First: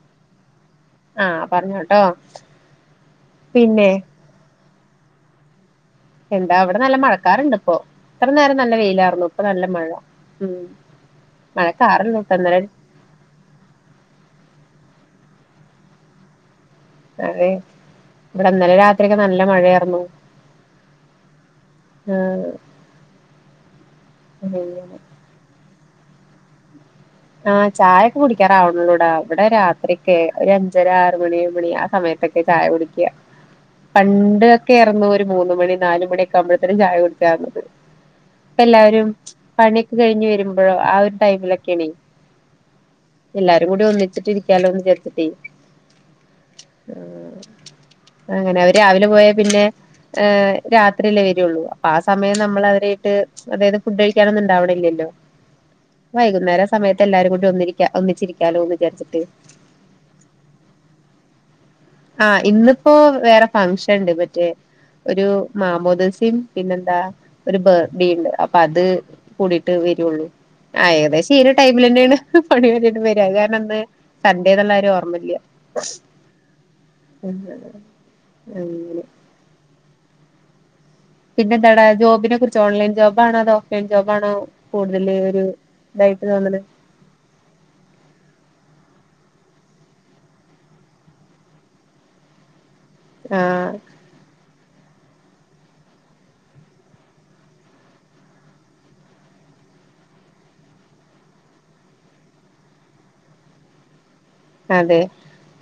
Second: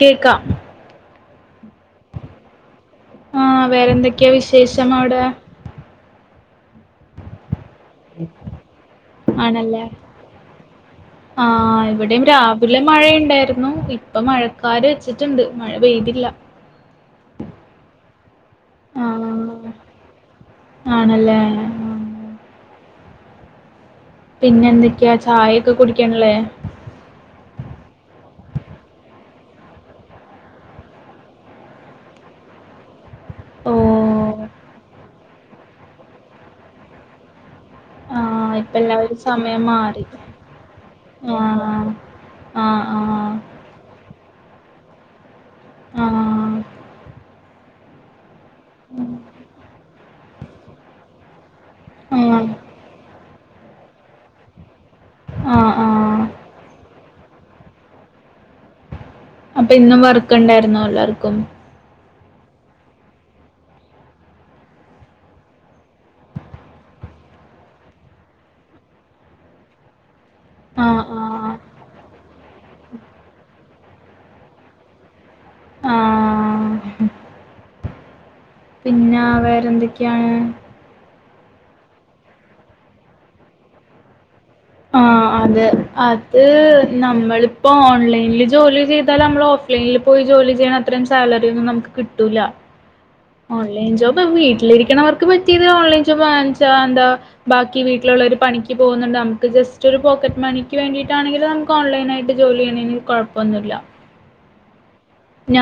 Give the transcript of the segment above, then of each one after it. കേക്കാം ആ പറഞ്ഞോട്ടോ. ആ പിന്നെ വേറെന്തൊക്കെയാ [unintelligible] എന്താ ഇവിടെ നല്ല മഴക്കാറുണ്ട്. ഇപ്പോ ഇത്ര നേരം നല്ല വെയിലാർന്നു ഇപ്പൊ നല്ല ആണല്ലേ മഴ ഉം ആ മഴക്കാറുണ്ട് ഇവിടെയും ട്ടോ ഇന്നലെ രാവിലെ മഴയുണ്ടായിരുന്നു ഇപ്പൊ മഴ കാര് വെച്ചിട്ടുണ്ട് മഴ പെയ്തില്ല. അതെ ഇവിടെ ഇന്നലെ ആ രാത്രിയെക്കെ നല്ല മഴയാറ്ന്നു ആ പിന്നെ എന്തൊക്ക്യയാ ചായ ഒക്കെ കുടിക്കണ്ല്ലേ? ആഹ ചായൊക്കെ കുടിക്കാറാവണള്ളൂടാ ഇവിടെ രാത്രിയെക്കെ ഒരു അഞ്ചര ആറ് മണി ഏഴ്മണി ആ സമയത്തൊക്കെ ചായ കുടിക്ക്യാ ഓ പണ്ടൊക്കെ ഏർന്നു ഒരു മൂന്ന് മണി നാല് മണിയൊക്കെ ആകുമ്പഴേത്തിന് ചായ കുടിക്കുവായിരുന്നു. ആ ഇപ്പ എല്ലാവരും സമയം പണിയൊക്കെ മാറി കഴിഞ്ഞ് വരുമ്പഴോ ആ ഒരു ടൈമിലൊക്കെയാണേ ആ ആ എല്ലാരും കൂടി ഒന്നിച്ചിട്ട് ഇരി ക്കാലോന്ന് വിചാരിച്ചിട്ടേ ആ ആ അങ്ങനെ അവര് രാവിലെ പോയ പിന്നെ രാത്രിയിലേ വരുള്ളു അപ്പൊ ആ സമയം നമ്മൾ അവരേയിട്ട് അതായത് ഫുഡ് കഴിക്കാനൊന്നും ഉണ്ടാവ്ണില്ലല്ലോ ആ ആ വൈകുന്നേരം സ് ട്ടിട്ടെല്ലാരും കൂടി ഒന്നിരിക്കാ ഒന്നിച്ചിരിക്കാലോന്ന് വിചാരിച്ട്ട് അപ്പ ഇന്നും വർക്ക് ഇണ്ടായിരുന്നോ എല്ലാർക്കും? ആ ഇന്ന്പ്പോ വേറെ ഫങ്ഷൻ ഇണ്ട് മറ്റേ ഒരു മാമോദീസേം പിന്നെന്താ ഒരു [unintelligible] ഇണ്ട് അപ്പ അത് കൂടിട്ട് വരൊള്ളൂ. ആ ഏകദേശ ഈ ഒര് ടൈ ഇങ്ങനേണ് പണി വര് വര് കാരണം ഇന്ന് സൺഡേന്ന്ള്ള കാര്യംഓർമ്മല്ല്യ ആ [unintelligible] പിന്ന വേറെന്തൊക് ക്കെയാണ്. പിന്നെ എന്താടാ ജോബിനെ കുറിച്ച് ഓൺലൈൻ ജോബാണോ അതോ ഓഫ് ലൈൻ ജോബാണോ? ആ കൂടുതൽ ഒരു അതെ ഇതായിട്ട് അത് തോന്നണ് നമ്മളിപ്പോ ഓൺലൈനിൽ ജോലി ചെയ് ത്താല് നമ്മള് ഓഫ് ലൈനിൽ പോയി ജോലി ചെയ്യണ അത്രയും സാലറിയൊന്നും നമുക്ക് കിട്ടൂല്ല ആഹ് ഓൺലൈൻ ജോബാവു വീ ട്ടിലിരിക്കണവർക്ക് പറ്റിയത് ഓൺലൈൻ ജോബാണ്ച്ചാ എന്താ ബാക്കി വീട്ടിലുള്ള ഒരു പണിക്ക് പോകുന്നുണ്ട് നമുക്ക് ജസ്റ്റ് ഒരു പോക്കറ്റ് മണിക്ക് വേണ്ടിട്ടാണെങ്കിലും നമുക്ക് ഓൺലൈൻ ആയിട്ട് ജോലി ചെയ്യണേന് കൊഴപ്പൊന്നുല്ല. അതെ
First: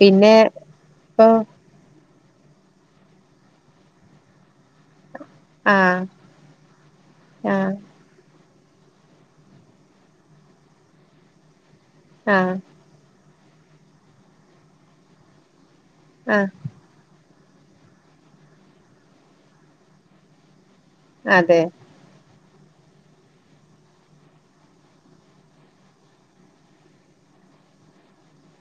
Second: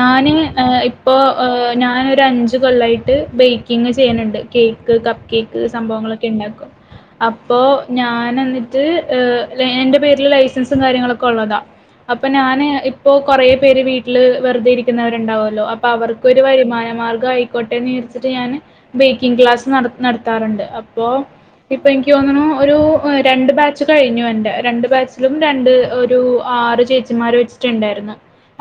പിന്നെ ഏ ഇപ്പോ ഇപ്പൊ ഏ ഞാന് ഒര് [unintelligible] അഞ്ച് കൊല്ലായിട്ട് ബേക്കിംഗ് ചെയ്യണണ്ട്, കേക്ക്, കപ് കേക്ക് ആഹ് സംഭവങ്ങളൊക്കെ ഇണ്ടാക്കും, അപ്പോ ആഹ് ഞാനന്നി ട്ട് ഏ ലെ എന്റെ പേരില് ലൈസൻസും കാര്യങ്ങളൊക്കെ ഒള്ളതാ. അപ്പ ആഹ് ഞാന് ഇപ്പോ കൊറേ പേര് വീട്ടില് വെറുതെ ഇരിക്കുന്നവര് ഇണ്ടാവുവല്ലോ. അപ്പ അവർക്കൊരു ആഹ് വരുമാന മാർഗായി ആയിക്കോട്ടെന്ന് വിചാരിച്ചിട്ട് ഞാന് ബേക്കിംഗ് ക്ലാസ്സ് നട് നടത്താറുണ്ട്, അപ് പ്പോ അതെ ഇപ്പ എനിക്ക് തോന്നണു ഒരു രണ്ട് ബാച്ച് കഴിഞ്ഞു എന്റെ രണ്ട് ബാച്ചിലും രണ്ട് ഒരു ആറ് ചേച്ചിമാര് വെച്ചിട്ടിണ്ടായിരുന്നു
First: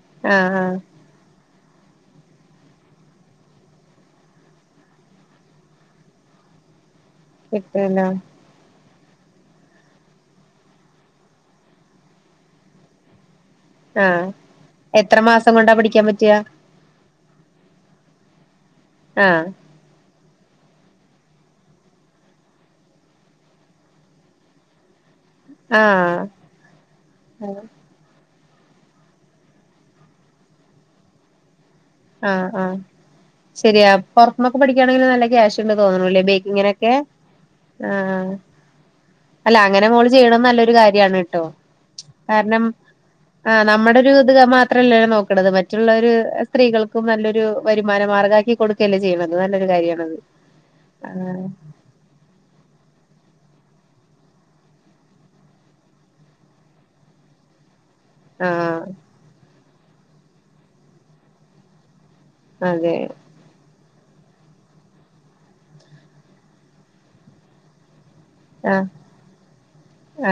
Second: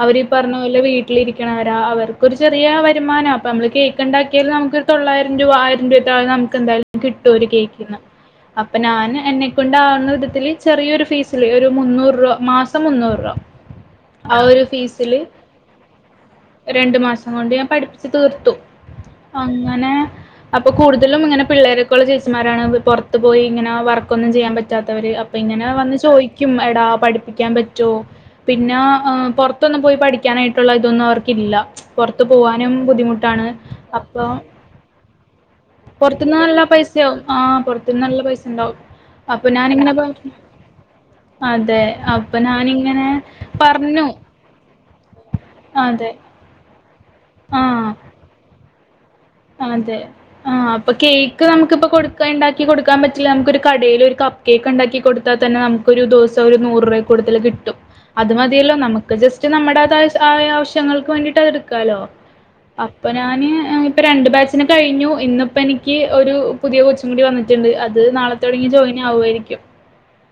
അവരീ ആഹ് ആഹ് പറഞ്ഞപോലെ വീട്ടിലിരി ക്ലാര അവർക്കൊരു ചെറിയ വരുമാന അപ്പ മ്മള് കേക്ക് ഇണ്ടാക്കിയാൽ നമ്മുക്കൊരു തൊള്ളായിരം രൂപ ആയിരം രൂപേ താഴെ നമുക്ക് എന്താ കിട്ടും ഒരുകേക്കിന് കിട്ടല്ലോ അപ്പ ഞാൻ എന്നെക്കൊണ്ടാവുന്ന വിധത്തില് ചെറിയൊരു ഫീസില് ഒരു മുന്നൂറ് രൂപ മാസം മുന്നൂറ് രൂവ ആ എത്ര മാസം കൊണ്ടാ പഠിക്കാൻ പറ്റ്വ അങ്ങോണ്ട് ഞാൻ പഠിപ്പിച്ച് തീർത്തു ആഹ് അങ്ങനെ അപ്പൊ കൂടുതലും ഇങ്ങനെ പിള്ളേരോക്കുള്ള ചേച്ചിമാരാണ് പുറത്തു പോയി ഇങ്ങനെ വർക്കൊന്നും ചെയ്യാൻ പറ്റാത്തവര് അ പ്പൊ ഇങ്ങനെ വന്ന് ആഹ് ചോദിക്കും എടാ പഠിപ്പിക്കാൻ പറ്റ്വോ പിന്നെ പൊറത്തൊന്നും പോയി പഠിക്കാനായിട്ടുള്ള ഇതൊന്നും അവർക്കില്ല പൊറത്ത് ആഹ് പോവാനും ആഹ് ബുദ്ധിമുട്ടാണ് ശരിയാ അപ്പൊ പൊറത്ത്ന്നൊക്കെ പഠിക്കയാണെങ്കി നല്ല ക്യാഷ് ഉണ്ട് തോന്നണല്ലേ പുറത്തുന്ന് നല്ല ബേക്കിങ്ങിനൊക്കെ പൈസയാവും ആ ആ പുറത്തുന്ന് നല്ല പൈസ ഉണ്ടാവും അപ്പൊ അല്ല അങ്ങനെ ഞാനിങ്ങനെ മോള് പറഞ്ഞു ചെയ്യണംന്ന് നല്ലൊരു കാര്യണ് ട്ടോ അതെ അപ്പൊ കാരണം ഞാനിങ്ങനെ ആ നമ്മുടെ പറഞ്ഞു ഒരു ത് മാത്രല്ല നോക്കണത് മറ്റുള്ളരു അതെ ട്ടികൾ ക് നല്ലൊരു ആഹ് വരുമാനമാർഗാക്കി കൊടുക് ലെ ചെയ്യുണ അതെ ആ അപ്പൊ കേക്ക് നമുക്ക്പ്പൊ കൊടുക്കാ ഇണ്ടാക്കി കൊടുക്കാൻ പ നമുക്കൊരു കടൽ ഒരു കപ്പ് കേക്ക് ഉണ്ടാക്കി കൊടുത്താൽ തന്നെ നമുക്ക് ഒരു ദിവസ ഒരു നൂറ് രൂപ കൂടുതൽ കിട്ടും അത് മതിയല്ലോ ആഹ് നമുക്ക് ജസ്റ്റ് നമ്മ ടേതായ ആവശ്യങ്ങൾക്ക് വേണ്ടിട്ട് അത് എടുക്കാലോ. അതെ അപ്പ ഞാന് [unintelligible] ഇപ്പ രണ്ട് ബാച്ചിന് കഴിഞ്ഞു, ഇന്നിപ്പോ എനിക്ക് ഒരു പുതിയ കൊച്ചും കൂടി വന്നിട്ടുണ്ട്, അ ആഹ്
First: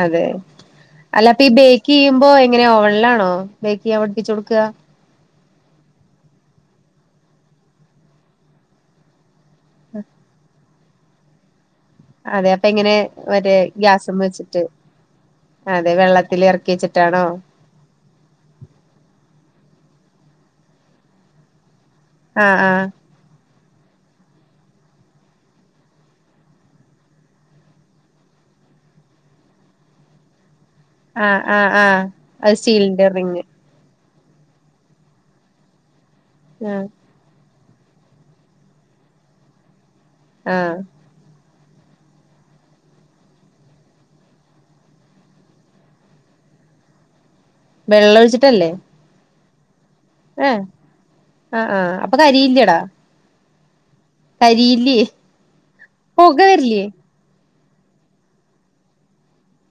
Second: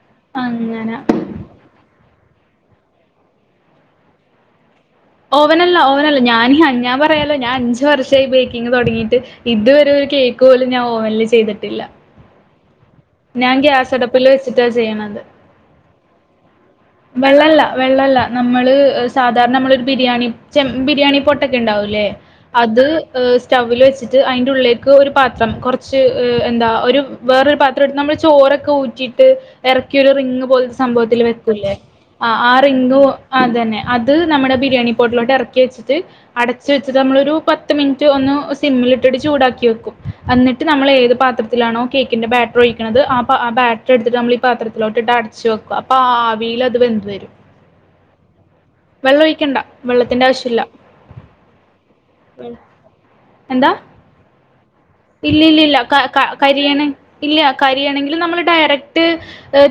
അതെ അങ്ങനെ അല്ല അപ്പ ഈ ബേക്കെയ്യുമ്പോ എ ങ്ങനെ ഓവൻലാണോ ബേക്കെയ്യാന് പഠ്പ്പിച്ചൊട്ക്കാ ഓവനല്ല ഓവനല്ല ഞാനീ ഹഞ്ഞാ പറയല്ലാ ഞാൻ അഞ്ച് വർഷായി ബേക്കിങ് തൊടങ്ങിയിട്ട് ഇത് വരെ ഒരു കേക്ക് പോലും ഞാൻ ഓവല് ചെയ്തിട്ടില്ല അതെ എങ്ങനെ മറ്റേ ഞാൻ ഗ്യാസ ഗ്യാസുമ്മെ അടപ്പില് വെച്ചിട്ട് വെച്ചിട്ടാ ചെയ്യണത് അതെ വെള്ളത്തിൽ ഇറക്കി വെച്ചിട്ടാണോ വെള്ളല്ല വെള്ളല്ല നമ്മള് സാ സാധാരണ നമ്മള് ഒരു ബിരിയാ ബിരിയാണി പൊട്ടൊക്കെ ഉണ്ടാവുലെ ആഹ് ല്ല അത് ആഹ് സ്റ്റവൽ വെച്ചിട്ട് അതിന്റെ ഉള്ളിലേക്ക് ഒരു പാത്രം കുറച്ച് എന്താ ഒരു വേറൊരു പാ ഇത്രടുത്ത് നമ്മൾ ചോരൊക്കെ ഊറ്റിട്ട് ഇറക്കിയൊരു റിങ് പോല സംഭവത്തിൽ ആഹ് ആഹ് വെക്കേ ആഹ് ആ അത് റിങ്ങ് സ്റ്റീലിന്റെ റിങ് അതന്നെ അത് നമ്മുടെ ബിരിയാണി പോട്ടിലോട്ട് ഇറക്കി വെച്ചിട്ട് അടച്ച ആഹ് വെച്ച് നമ്മളൊരു പത്ത് പത്ത് മിനിറ്റ് ഒന്ന് സിമ്മിലിട്ടിട്ട് ചൂടാക്കി വെക്കും എന്നിട്ട് ആഹ് നമ്മൾ ഏത് പാത്രത്തി ത്തിലാണോ കേക്കിന്റെ ബേറ്റ ഒഴിക്കണത് ആഹ് ആഹ് ബേറ്ററെടുത്തിട്ട് നമ്മളീ പാത്രത്തിലോട്ടിട്ട് അടച്ച് വെക്കും, അപ്പൊ ആവിയില് അത് വെന്ത് വെരും. വെള്ളൊഴിച്ചിട്ടല്ലേ വെള്ളത്തിന്റെ ഏഹ് ആവശ്യമില്ല ആഹ് ആഹ് അപ്പൊ കരിയില്ലെടാ എന്താ അരി ഇല്ല ഇല്ല ഇല്ല കരിയണ് ഇല്ല കരിയാണെങ്കിൽ നമ്മള് ഡയറക്ട്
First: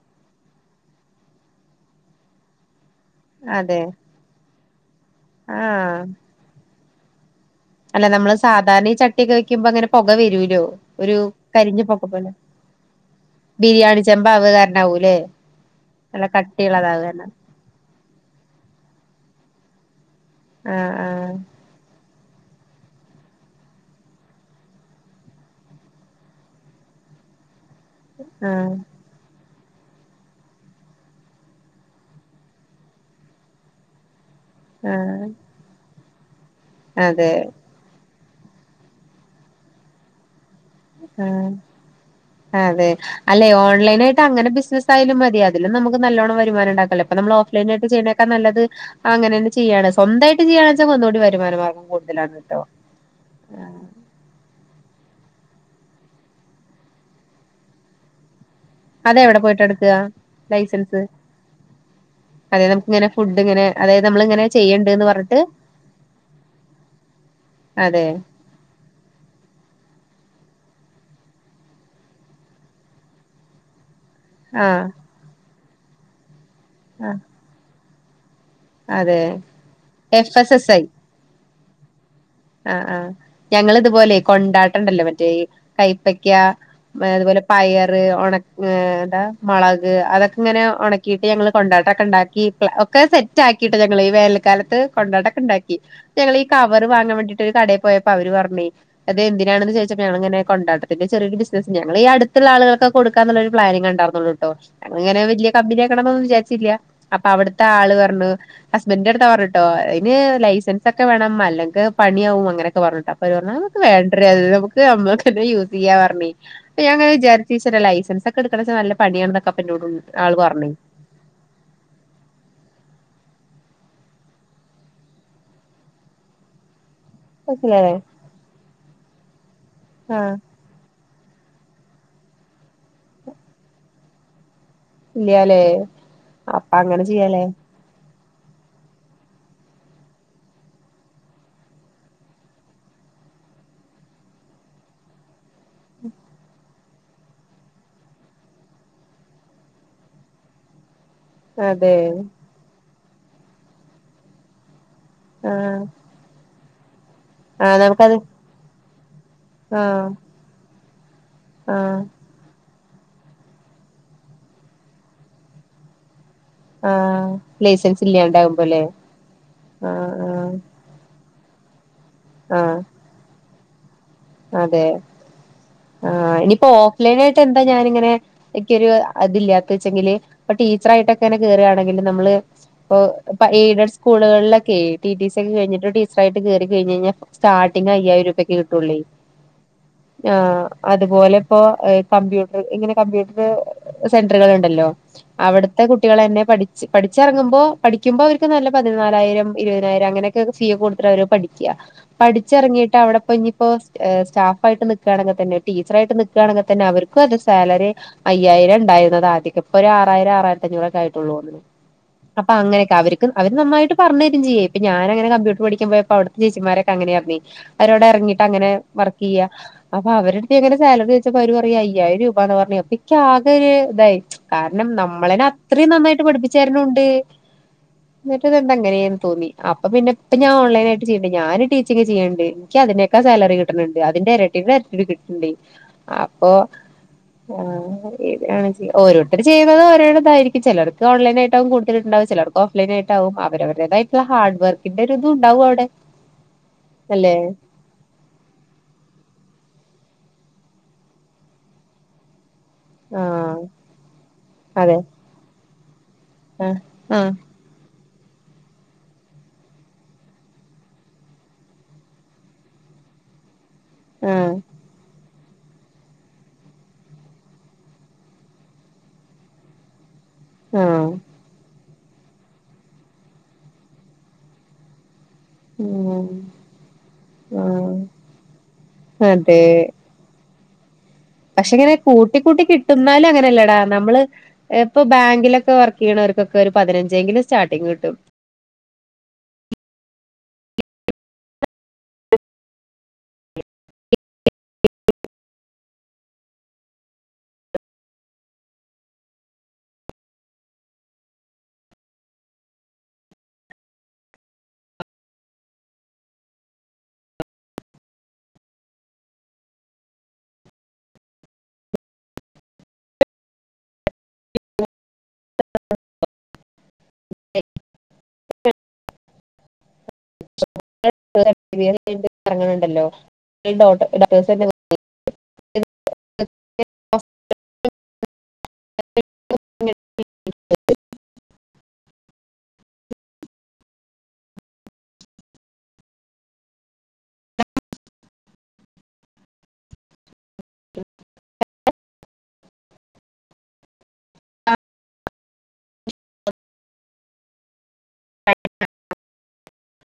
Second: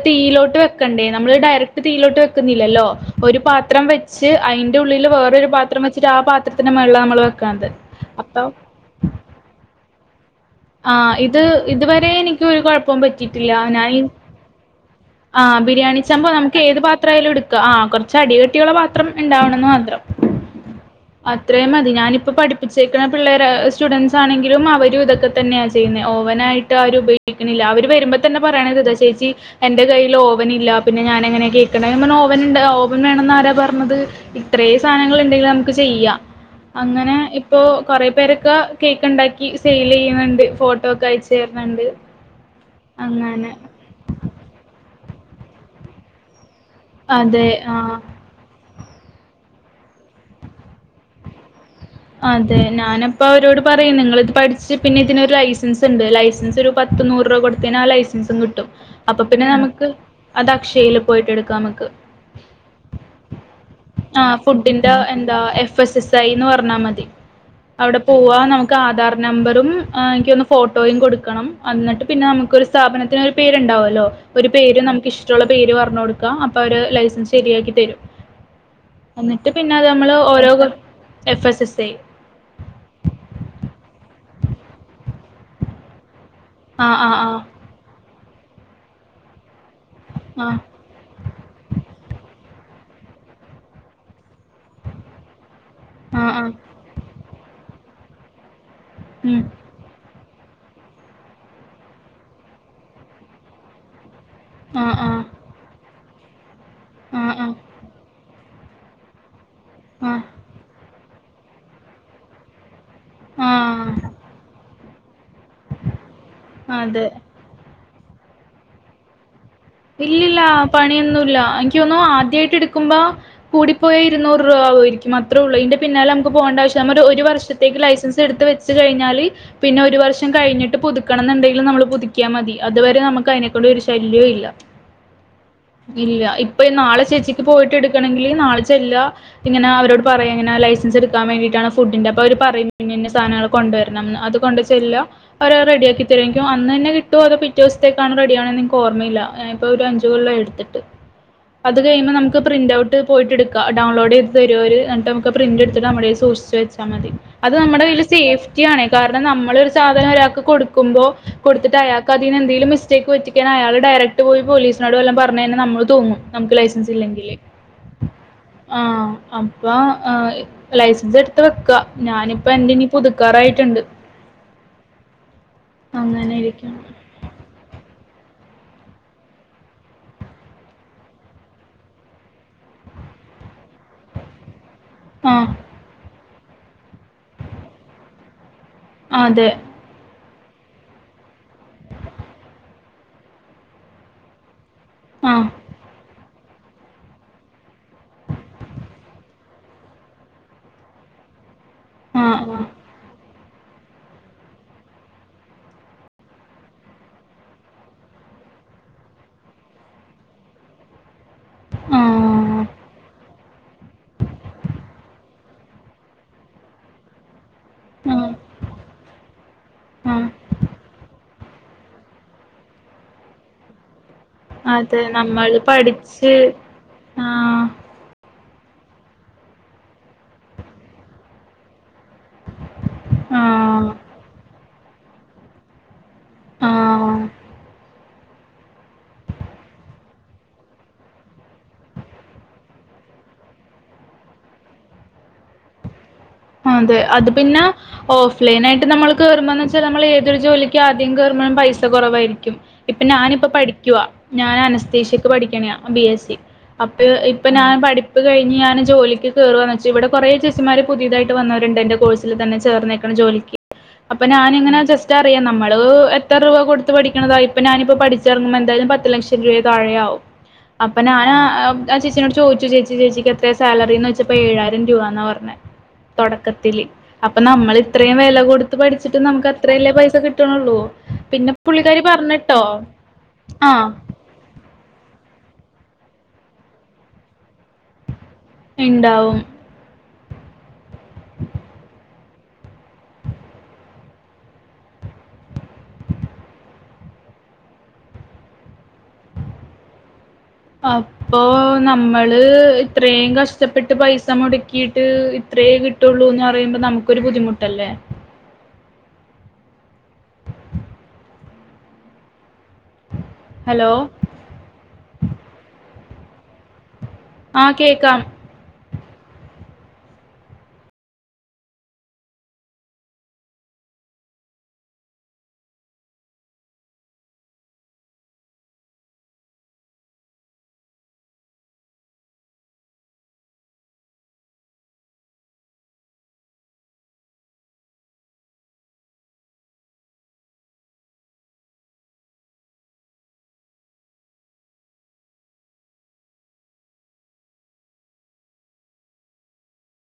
തീയിലോട്ട് വെക്കണ്ടേ നമ്മള് ഡയറക്ട് തീയിലോട്ട് വെക്കുന്നില്ലല്ലോ ഒരു അതെ പാത്രം വെച്ച് അയിന്റെ ഉള്ളിൽ അതില് വേറൊരു പാത്രം ആഹ് വെച്ചിട്ട് ആ പാത്രത്തിൽ ൻ്റെ മേളില് നമ്മള് വെക്കണത് അല്ല നമ്മള് അപ്പൊ സാധാരണ ഈ ചട്ടിയൊക്കെ വെക്കുമ്പോ ഇങ്ങനെ പൊക വെരൂ ആഹ് ഇത് ഇതുവരെ എനിക്ക് ഒരു കൊഴപ്പം പറ്റിയിട്ടില്ല, ഞാൻ ഈ ബിരിയാണി ചെമ്പ് ആവ് കാരണാവൂല്ലേ ആഹ് നല്ല ബിരിയാണിച്ചെമ്പോ നമുക്ക് ഏത് കട്ടിയുള്ളതാവ് കാരണം പാത്രായാലും എടുക്കാ ആ കൊറച്ച് അടികട്ടിയുള്ള പാ ത്രം ഇണ്ടാവണെന്ന് മാത്രം ആഹ് അത്രേ മതി ഞാൻ ഇ ഇപ്പോ പഠിപ്പിച്ചേക്കണ പിള്ളേര് സ്റ്റുഡൻറ്സാണെങ്കിലും അവരും ഇതൊക്കെ തന്നെയാ ചെയ്യുന്നേ ഓവനായിട്ട് ആരും ഉപയോഗിക്കണില്ല അവര് വെരുമ്പോ തന്നെ ആഹ് പറയണതാ ചേച്ചി എന്റെ കയ്യിൽ ഓവൻ ഇല്ല പിന്നെ ഞാൻ എങ്ങനെയാ കേക്ക്ന്നെ നമ്മനെ ഓവൻ ഉണ്ട് ഓവൻ വേണന്ന് ആരാ പറഞ്ഞത് ഇത്രേ സാധനങ്ങൾ ആഹ് ഉണ്ടെങ്കിലും നമുക്ക് ചെയ്യാം ആഹ് അങ്ങനെ അതെ ഇപ്പോ കൊറെ പേരൊക്കെ കേക്ക് ഉണ്ടാക്കി സൈൽ ചെയ്യ [unintelligible] ആ അതെ അല്ലെ അങ്ങനെ ഓൺലൈൻ ആയിട്ട് അങ്ങനെ ബിസിനസ് ആയാലും മതി അതിലും നമ്മക് നല്ലോണം വരുമാനംണ്ടാക്കല്ലോ ഇപ്പം നമ്മൾ അതെ ഓഫ്‌ലൈൻ ആയിട്ട് ആ ചെയ്യന്നെക്കാൾ നല്ലത് അങ്ങനെ തന്ന ചെയ്യാണ് സ്വന്തയിട്ട് ചെയ്യുകയാ വെച്ചാൽ ഒന്നുകൂടി വരുമാനമാർഗം അതെ ഞാനപ്പ അവരോട് പറയ നിങ്ങള ഇത് പഠിച്ചച്ച് പിന്നെ ഇതിനൊരു ഐ ലൈസൻസ് ഉണ്ട് ലൈസൻസ് ഒരു പത്ത് നൂറ് രൂപ കൊടുത്തേന് ആ ലൈസൻസും കിട്ടും അതെ അപ്പൊ എവിടെ പിന്നെ പോയിട്ട് നമുക്ക് എടുക്കുക അത് ലൈസൻസ് അക്ഷയില് പോയിട്ട് എടുക്കാം നമുക്ക് അതെ നമുക്ക് ഇങ്ങനെ ഫുഡ് ഇങ്ങനെ അതായത് ആ നമ്മളിങ്ങനെ ഫുഡിന്റെ ചെയ്യണ്ട്ന്ന് എന്താ പറഞ്ഞിട്ട് എഫ് എസ് എസ് ഐ എന്ന് പറഞ്ഞാൽ മതി അവിടെ അതെ പോവാ നമുക്ക് ആധാർ നമ്പറും എനിക്കൊന്ന് ഫോട്ടോയും കൊടുക്കണം എന്നിട്ട് പിന്നെ നമുക്കൊരു സ്ഥാപനത്തിനൊരു പേരുണ്ടാവുമല്ലോ ഒരു പേരും ആഹ് നമുക്ക് ഇഷ്ടുള്ള പേര് പറഞ്ഞ കൊടുക്ക അപ്പ ഒരു ആഹ് ലൈസൻസ് ശരിയാക്കി തരും അതെ എന്നിട്ട് പിന്നെ നമ്മള് എഫ് ഓരോ S S I F S S ശ ആ ആഹ് ഞങ്ങ ഇതുപോലെ കൊണ്ടാട്ടണ്ടല്ലോ മറ്റേഈ കൈപ്പ ക്ക്യ ആ ആ ആ അതുപോലെ പയറ് ഏതാ മളക് അതൊക്ക്ങ്ങനെ ആ ഉണക്കീട്ട് ഞങ്ങള് കൊണ്ടാട്ടൊക്കെ ഇണ്ടാക്കി ഒക്കെ സെറ്റാക്കിയിട്ടൊ ഞങ്ങള് ഈ വേനൽക്കാലത്ത് കൊണ്ടാട്ടൊക്കെണ്ടാക്കി ഇ ആ ഞങ്ങളീ ആ കവറ് വാങ്ങാൻ വേണ്ടി കടയി പോയപ്പൊ അവര് പറഞ്ഞെ ഉം. അതെന്തിനാണെന്ന് ചോദിച്ചപ്പോ ഞളിങ്ങനെ കൊണ്ടാട്ടത്തിന്റെ ചെറിയൊരു ബിസിനസ് ഞങ്ങളി അട്ത്ത്ള്ള ആളുകൾക്ക കൊടുക്കാന്നു ള്ളൊരു പ്ലാനിങ്ങെ ഇണ്ടാർന്നുള്ളു [unintelligible] ആഹ് അങ്ങനെ ആഹ്. വല്യ കമ്പിനിയാ ക്കണന്നൊന്ന് വിചാരിച്ചില്ല അപ്പൊ ആഹ് ആഹ്. അവിട്ത്തെ ആള് പറഞ്ഞു ഹസ്ബന്റ് ട്താ പറ് ട്ടോ അയിന് ആഹ് ലൈസൻസൊക്കെ ട്ട വേണം അല്ലെങ്ക പണിയാവും അങ്ങനൊക്കെ പറഞ് അപ്പവര് പറഞ്ഞു നമുക്ക് ആഹ്. വേണ്ടെടീ അത് നമുക്ക് തേ അമ്മക് യൂസീയ്യ പറഞ്ഞുയ്. അപ്പൊ അതെ. ഞാനിങ്ങനെ വിചാരിച് ഈശ്വര ലൈഫ് ഫ്രണ്ട്‌സൊക്കെ എടുക്കണച നല്ല പണിയാണ്ന്നൊക്കെ പ ഇല്ലില്ല പണിയൊന്നുല്ല എൻക്ക് തോന്നുന്നു ആദ്യായിട്ട് എടുക്കുമ്പോ കൂടിപ്പോയ ഇരുന്നൂറ് രൂപ ആവാ യിരിക്കും അത്രെള്ളു ഈന്റെ പിന്നാലെ നമുക്ക് പോണ്ട ആവശ്യം ഞാ ഒരു ഒരു വർഷത്തേക്ക് മനസ്സിലേ ലൈസൻസ് എടുത്ത് വച്ച് കഴി ഞാലി പിന്നെ ഒരു വർഷം ആഹ് കഴിഞ്ഞിട്ട് പുതു ക്കണം എന്ന്ണ്ടേലും നമ്മള് പുതുക്കിയ മതി. അതുവരെ നമ്മക്ക് അതിനെക്കൊണ്ട് ഒരു ശല്ല്യോല്ല ഇല്ല്യാലേ ഇല്ല ഇപ്പ അപ്പൊ അങ്ങനെ നാളെ ചേച്ചിക്ക് ചെയ്യാലേ പോയിട്ട് ഇട്ക്കണങ്കി നാളെ ചെല്ലാ. ഇങ്ങന അവരോട് പറയ ഇങ്ങനെ ലൈസൻസ് എടുക്കാൻ വേണ്ടിട്ടാണ് ഫുഡിന്റെ അപ്പൊ അവര് പറയും ഇന്നന്ന സാധനങ്ങൾ കൊണ്ടുവരണംന്ന് അത് കൊണ്ട് ചെല്ല. അപ്പൊ അവര് റെഡിയാക്കി തരും. എൻക് അന്ന് തന്നെ കിട്ടോ അതോ പിറ്റേ ദിവസത്ക്കാണോ റെഡി ആവ്ണെ ൻക് ഓർമ്മയില്ല ഏഹ് ഇപ്പൊ ഒരു അഞ്ച് കൊല്ലായി എട് ത്തിട്ട് അത് അതെ കയ്യുമ്പോ നമുക്ക് പ്രിന്റ് ഔ ട്ട് പോയിട്ട് എടുക്ക ഡൗൺലോഡീത് തരോ അവര് ഞമ്മക്ക് പ്രിന്റ് ആഹ് എടുത്തിട്ട് നമ്മടെ സൂക്ഷിച് വെച സമ്മന്തി അത് ആഹ് നമ്മടെ കയ്യില് നമുക്കത് സേഫ്റ്റിയാണ് കാരണം നമ്മളൊരു ആഹ് സാധനം ഒരാക്ക് കൊടു കുമ്പോ കൊട്ത്ത്ട്ട് ആഹ് അയാൾക്കതിന്ന് എന്തേലും മിസ് റ്റെയ്ക്ക് പറ്റിക്ക്ണെ അയാള് ഡയറക്റ്റ് ഇട്ട് പോലീസിനോട് വല്ല പറഞ്ഞെഴിഞ്ഞ നമ്മള് തൂങ്ങും നമുക്ക് ലൈസൻസ് ആഹ് ഇല്ലെങ്കില് ലൈസൻസ് ആ ഇല്ലാണ്ടാകുമ്പോല്ലേ അപ്പ ആഹ് ആഹ് ലൈസൻസ് ത്രക്ക ഞാനിപ്പോ എന്റെ ആഹ് നീ പുതുക്കാറായിട്ട് ട്ടുണ്ട് അതെ ആ അങ്ങനെ ഇനിപ്പോ ഇരിക്കും ഓഫ് ലൈനാ യിട്ട് എന്താ ഞാനിങ്ങനെ എിക്കൊരു അതില്ലാത്ത വെച്ചെങ്കില് ഇപ്പൊ ടീച്ചർയിട്ടൊക്കെ അനെ കേറയാണെങ്കിൽ നമ്മള് ഇ ഇൊ എയ്ഡഡ് സ്കൂളുകളിലൊക്കെ കെ ടി ടി സി ആഹ് ഒക്കെ കഴിഞ്ഞിട്ട [unintelligible] യിട്ട് കയറി കഴിഞ് കഴിഞ്ഞാ സ്റ്റാർടിംഗ്അയായിരം രൂപയ്ക്ക് കിട്ടൂല്ലേ അതെ ആ അതുപോലെ ഇപ്പോ ഏഹ് കമ്പ്യൂട്ടറ് ഇങ്ങനെ കമ്പ്യൂട്ടറ് സെന്ററുകളുണ്ടല്ലോ ആഹ് അവിടുത്തെ കുട്ടികളന്നെ പഠിച്ച് പഠിച്ചിറങ്ങുമ്പോ പഠിക്കുമ്പോ അവർക്ക് നല്ല പതിനാലായിരം ഇരുപതിനായിരം അങ്ങനെയൊക്കെ ഫീ ഒക്കെ കൊടുത്തിട്ടാ അവര് പഠി ആഹ് ആഹ് പഠിച്ചെർങ്ങീട്ട് അവ്ടെ പോയി ഞ്ഞ് [unintelligible] സ്റ്റാഫായിട്ട് നിക്കാണെങ്ക് തന്നെ ടീച്ചറായിട്ട് നിക്കാണെങ്ക് തന്നെ അവര്ക്കത് സാലറി അയ്യായിരം ഇ ണ്ടായിരുന്നതാദ്യക്കെ. ഇപ്പോ ഒരാ റായിരം ആറായിര്ത്തഞ്ഞൂറൊക്കെ ആ അപ്പ ആഹ് അങ്ങനെയൊക്കെ അവര്ക്ക് അവര് നന്നായിട്ട്പർഞ്ഞരും ചെയ്യേ. ഇപ്പ ഞാനങ്ങനെ കമ്പ്യൂട്ടർ പഠിക്ക്മ്പയെ പ്പോ അവ്ടുത്തെ ചേച്ചിമാരൊക്കെങ്ങനെയാർന്നെ. അവരോട് ആഹ് എർങ്ങീട്ട് അങ്ങനെ. വർക്കെയ്യ അപ്പ ആഹ് അവരട്ത്ത് ഞാ ങ്ങനെ സാലറി ചോയ്ച്ചപ്പം അവര് പർ അയ്യായിരം രൂപാന്ന് പർഞ്ഞെ അപ്പ ഇക്ക് ആകെ ഒര് തായി. കാരണം അതെ നമ്മളേനെ നമ്മള് അത്രയും നന്നായിട്ട് പഠിച്ച് പഠിപ്പിച്ചര്ണും ണ്ട്. ആഹ് ഇതെന്താ ഇങ്ങനേന്ന് തോന്നി. അപ്പ പിന്നപ്പ ഞാ ഓൺലൈനായിട്ട് ചെയ്യ്ണ്ട്. ഞാന് ടീ ച്ചിങ്ങ് ചെയ്യണ്ട്. ക്ക് അതിനേക്കാൾ സാലറി കിട്ട ണ് ആഹ് ണ്ട്. അതിന്റെ എരട്ടിന്റെ എര് ഇത് കിട്ടണ്ടേ. അപ്പൊ ആഹ് ആഹ്. ണ് ചെ ഓരോരുത്തര് ചെയ്യുന്നത് ഓരോരോ തായിരിക്കും. ചെലർക്ക് ഓൺലൈനായിട്ടാകും കൂട്തല് ണ്ടാവ. ചെലർക്ക് ഓഫ് ലൈനായിട്ടാവും. അവരവരുടേതായിട്ട്ള്ള ഹാഡ് വർക്കിന്റെ ഒരു ഇത് ഉണ്ടാവും അവ് ടെ. അതെ അത് പിന്നെ പ്ലെയിനായിട്ട് നമ്മൾ കേറുമ്പൊ ന്ന് വെച്ചാ നമ്മള് ഏതൊരു ജോലിക്കും ആദ്യം കേറുമ്പഴും പൈസ കൊ റവായിരിക്കും. ഇപ്പൊ ഞാനിപ്പ ആഹ് പഠിക്കുവാ ഞാൻ അതെ അനസ്തേഷ്യക്ക് പഠിക്കെണ ആഹ് ബി എസ് ആഹ് അപ്പഴ് ആഹ് ഇപ്പൊ ഞാൻ പഠി പഠിപ്പ് കഴിഞ്ഞ് ഞാൻ ജോലിക്ക് കേറുവാന്ന് വെച്ച് ഇവടെ കൊറെ ചേച്ചിമാര് പുതിയതായി ട്ട് വന്നവരുണ്ട് എന്റെ കോഴ്സിൽ തന്നെ ചേർന്നേക്കണം ജോലിക്ക് അപ്പൊ ഞാൻ ആഹ് ഇങ്ങനെ ജസ്റ്റ് നമ്മള് എത്ര രൂപ കൊടുത്ത് പഠിക്കണതായി ഇപ്പൊ ഞാനി പഠിച്ചിറങ്ങുമ്പോ എന്തായാലും പത്ത് ലക്ഷം രൂപ താഴെയാവും അപ്പൊ ആഹ് ഞാന് ആ ചേച്ചിനോട് ചോദിച്ചു ചേച്ചി ചേച്ചിക്ക് എത്ര സാലറീന്നോയ്ച്ചപ്പോ ഏഴായിരം രൂപ എന്നാ പറഞ്ഞ ഉം തൊടക്കത്തില് അപ്പൊ നമ്മള് ആഹ് ഇത്രീം വെല കൊട്ത്ത് പഠിച്ചിട്ട് നമുക്ക് അത്രയല്ലേ പൈസ കിട്ട്ണൊള്ളൂ പക്ഷെങ്കില് കൂട്ടി കൂട്ടി കിട്ടുന്നാല് അങ്ങനെല്ലടാ ആഹ് നമ്മള് ഇപ്പൊ ബാങ്കിലൊ ക്കേ വർക്ക് ചെയ്യുന്നവർക്കൊക്കെ പതിനഞ്ചെങ്കിലും സ്റ്റർട്ടിങ് കിട്ടും ഇണ്ടാവും [inaudible] അപ്പോ നമ്മള് ഇത്രയും കഷ്ടപ്പെട്ട് പൈസ മുടക്കിയിട്ട് ഇത്രയേ കിട്ടുള്ളൂന്ന് പറയുമ്പോ നമുക്കൊരു ബുദ്ധിമുട്ടല്ലേ. ഹലോ ആ കേക്കാം. [unintelligible] ഇണ്ടല്ലോ [unintelligible] [unintelligible]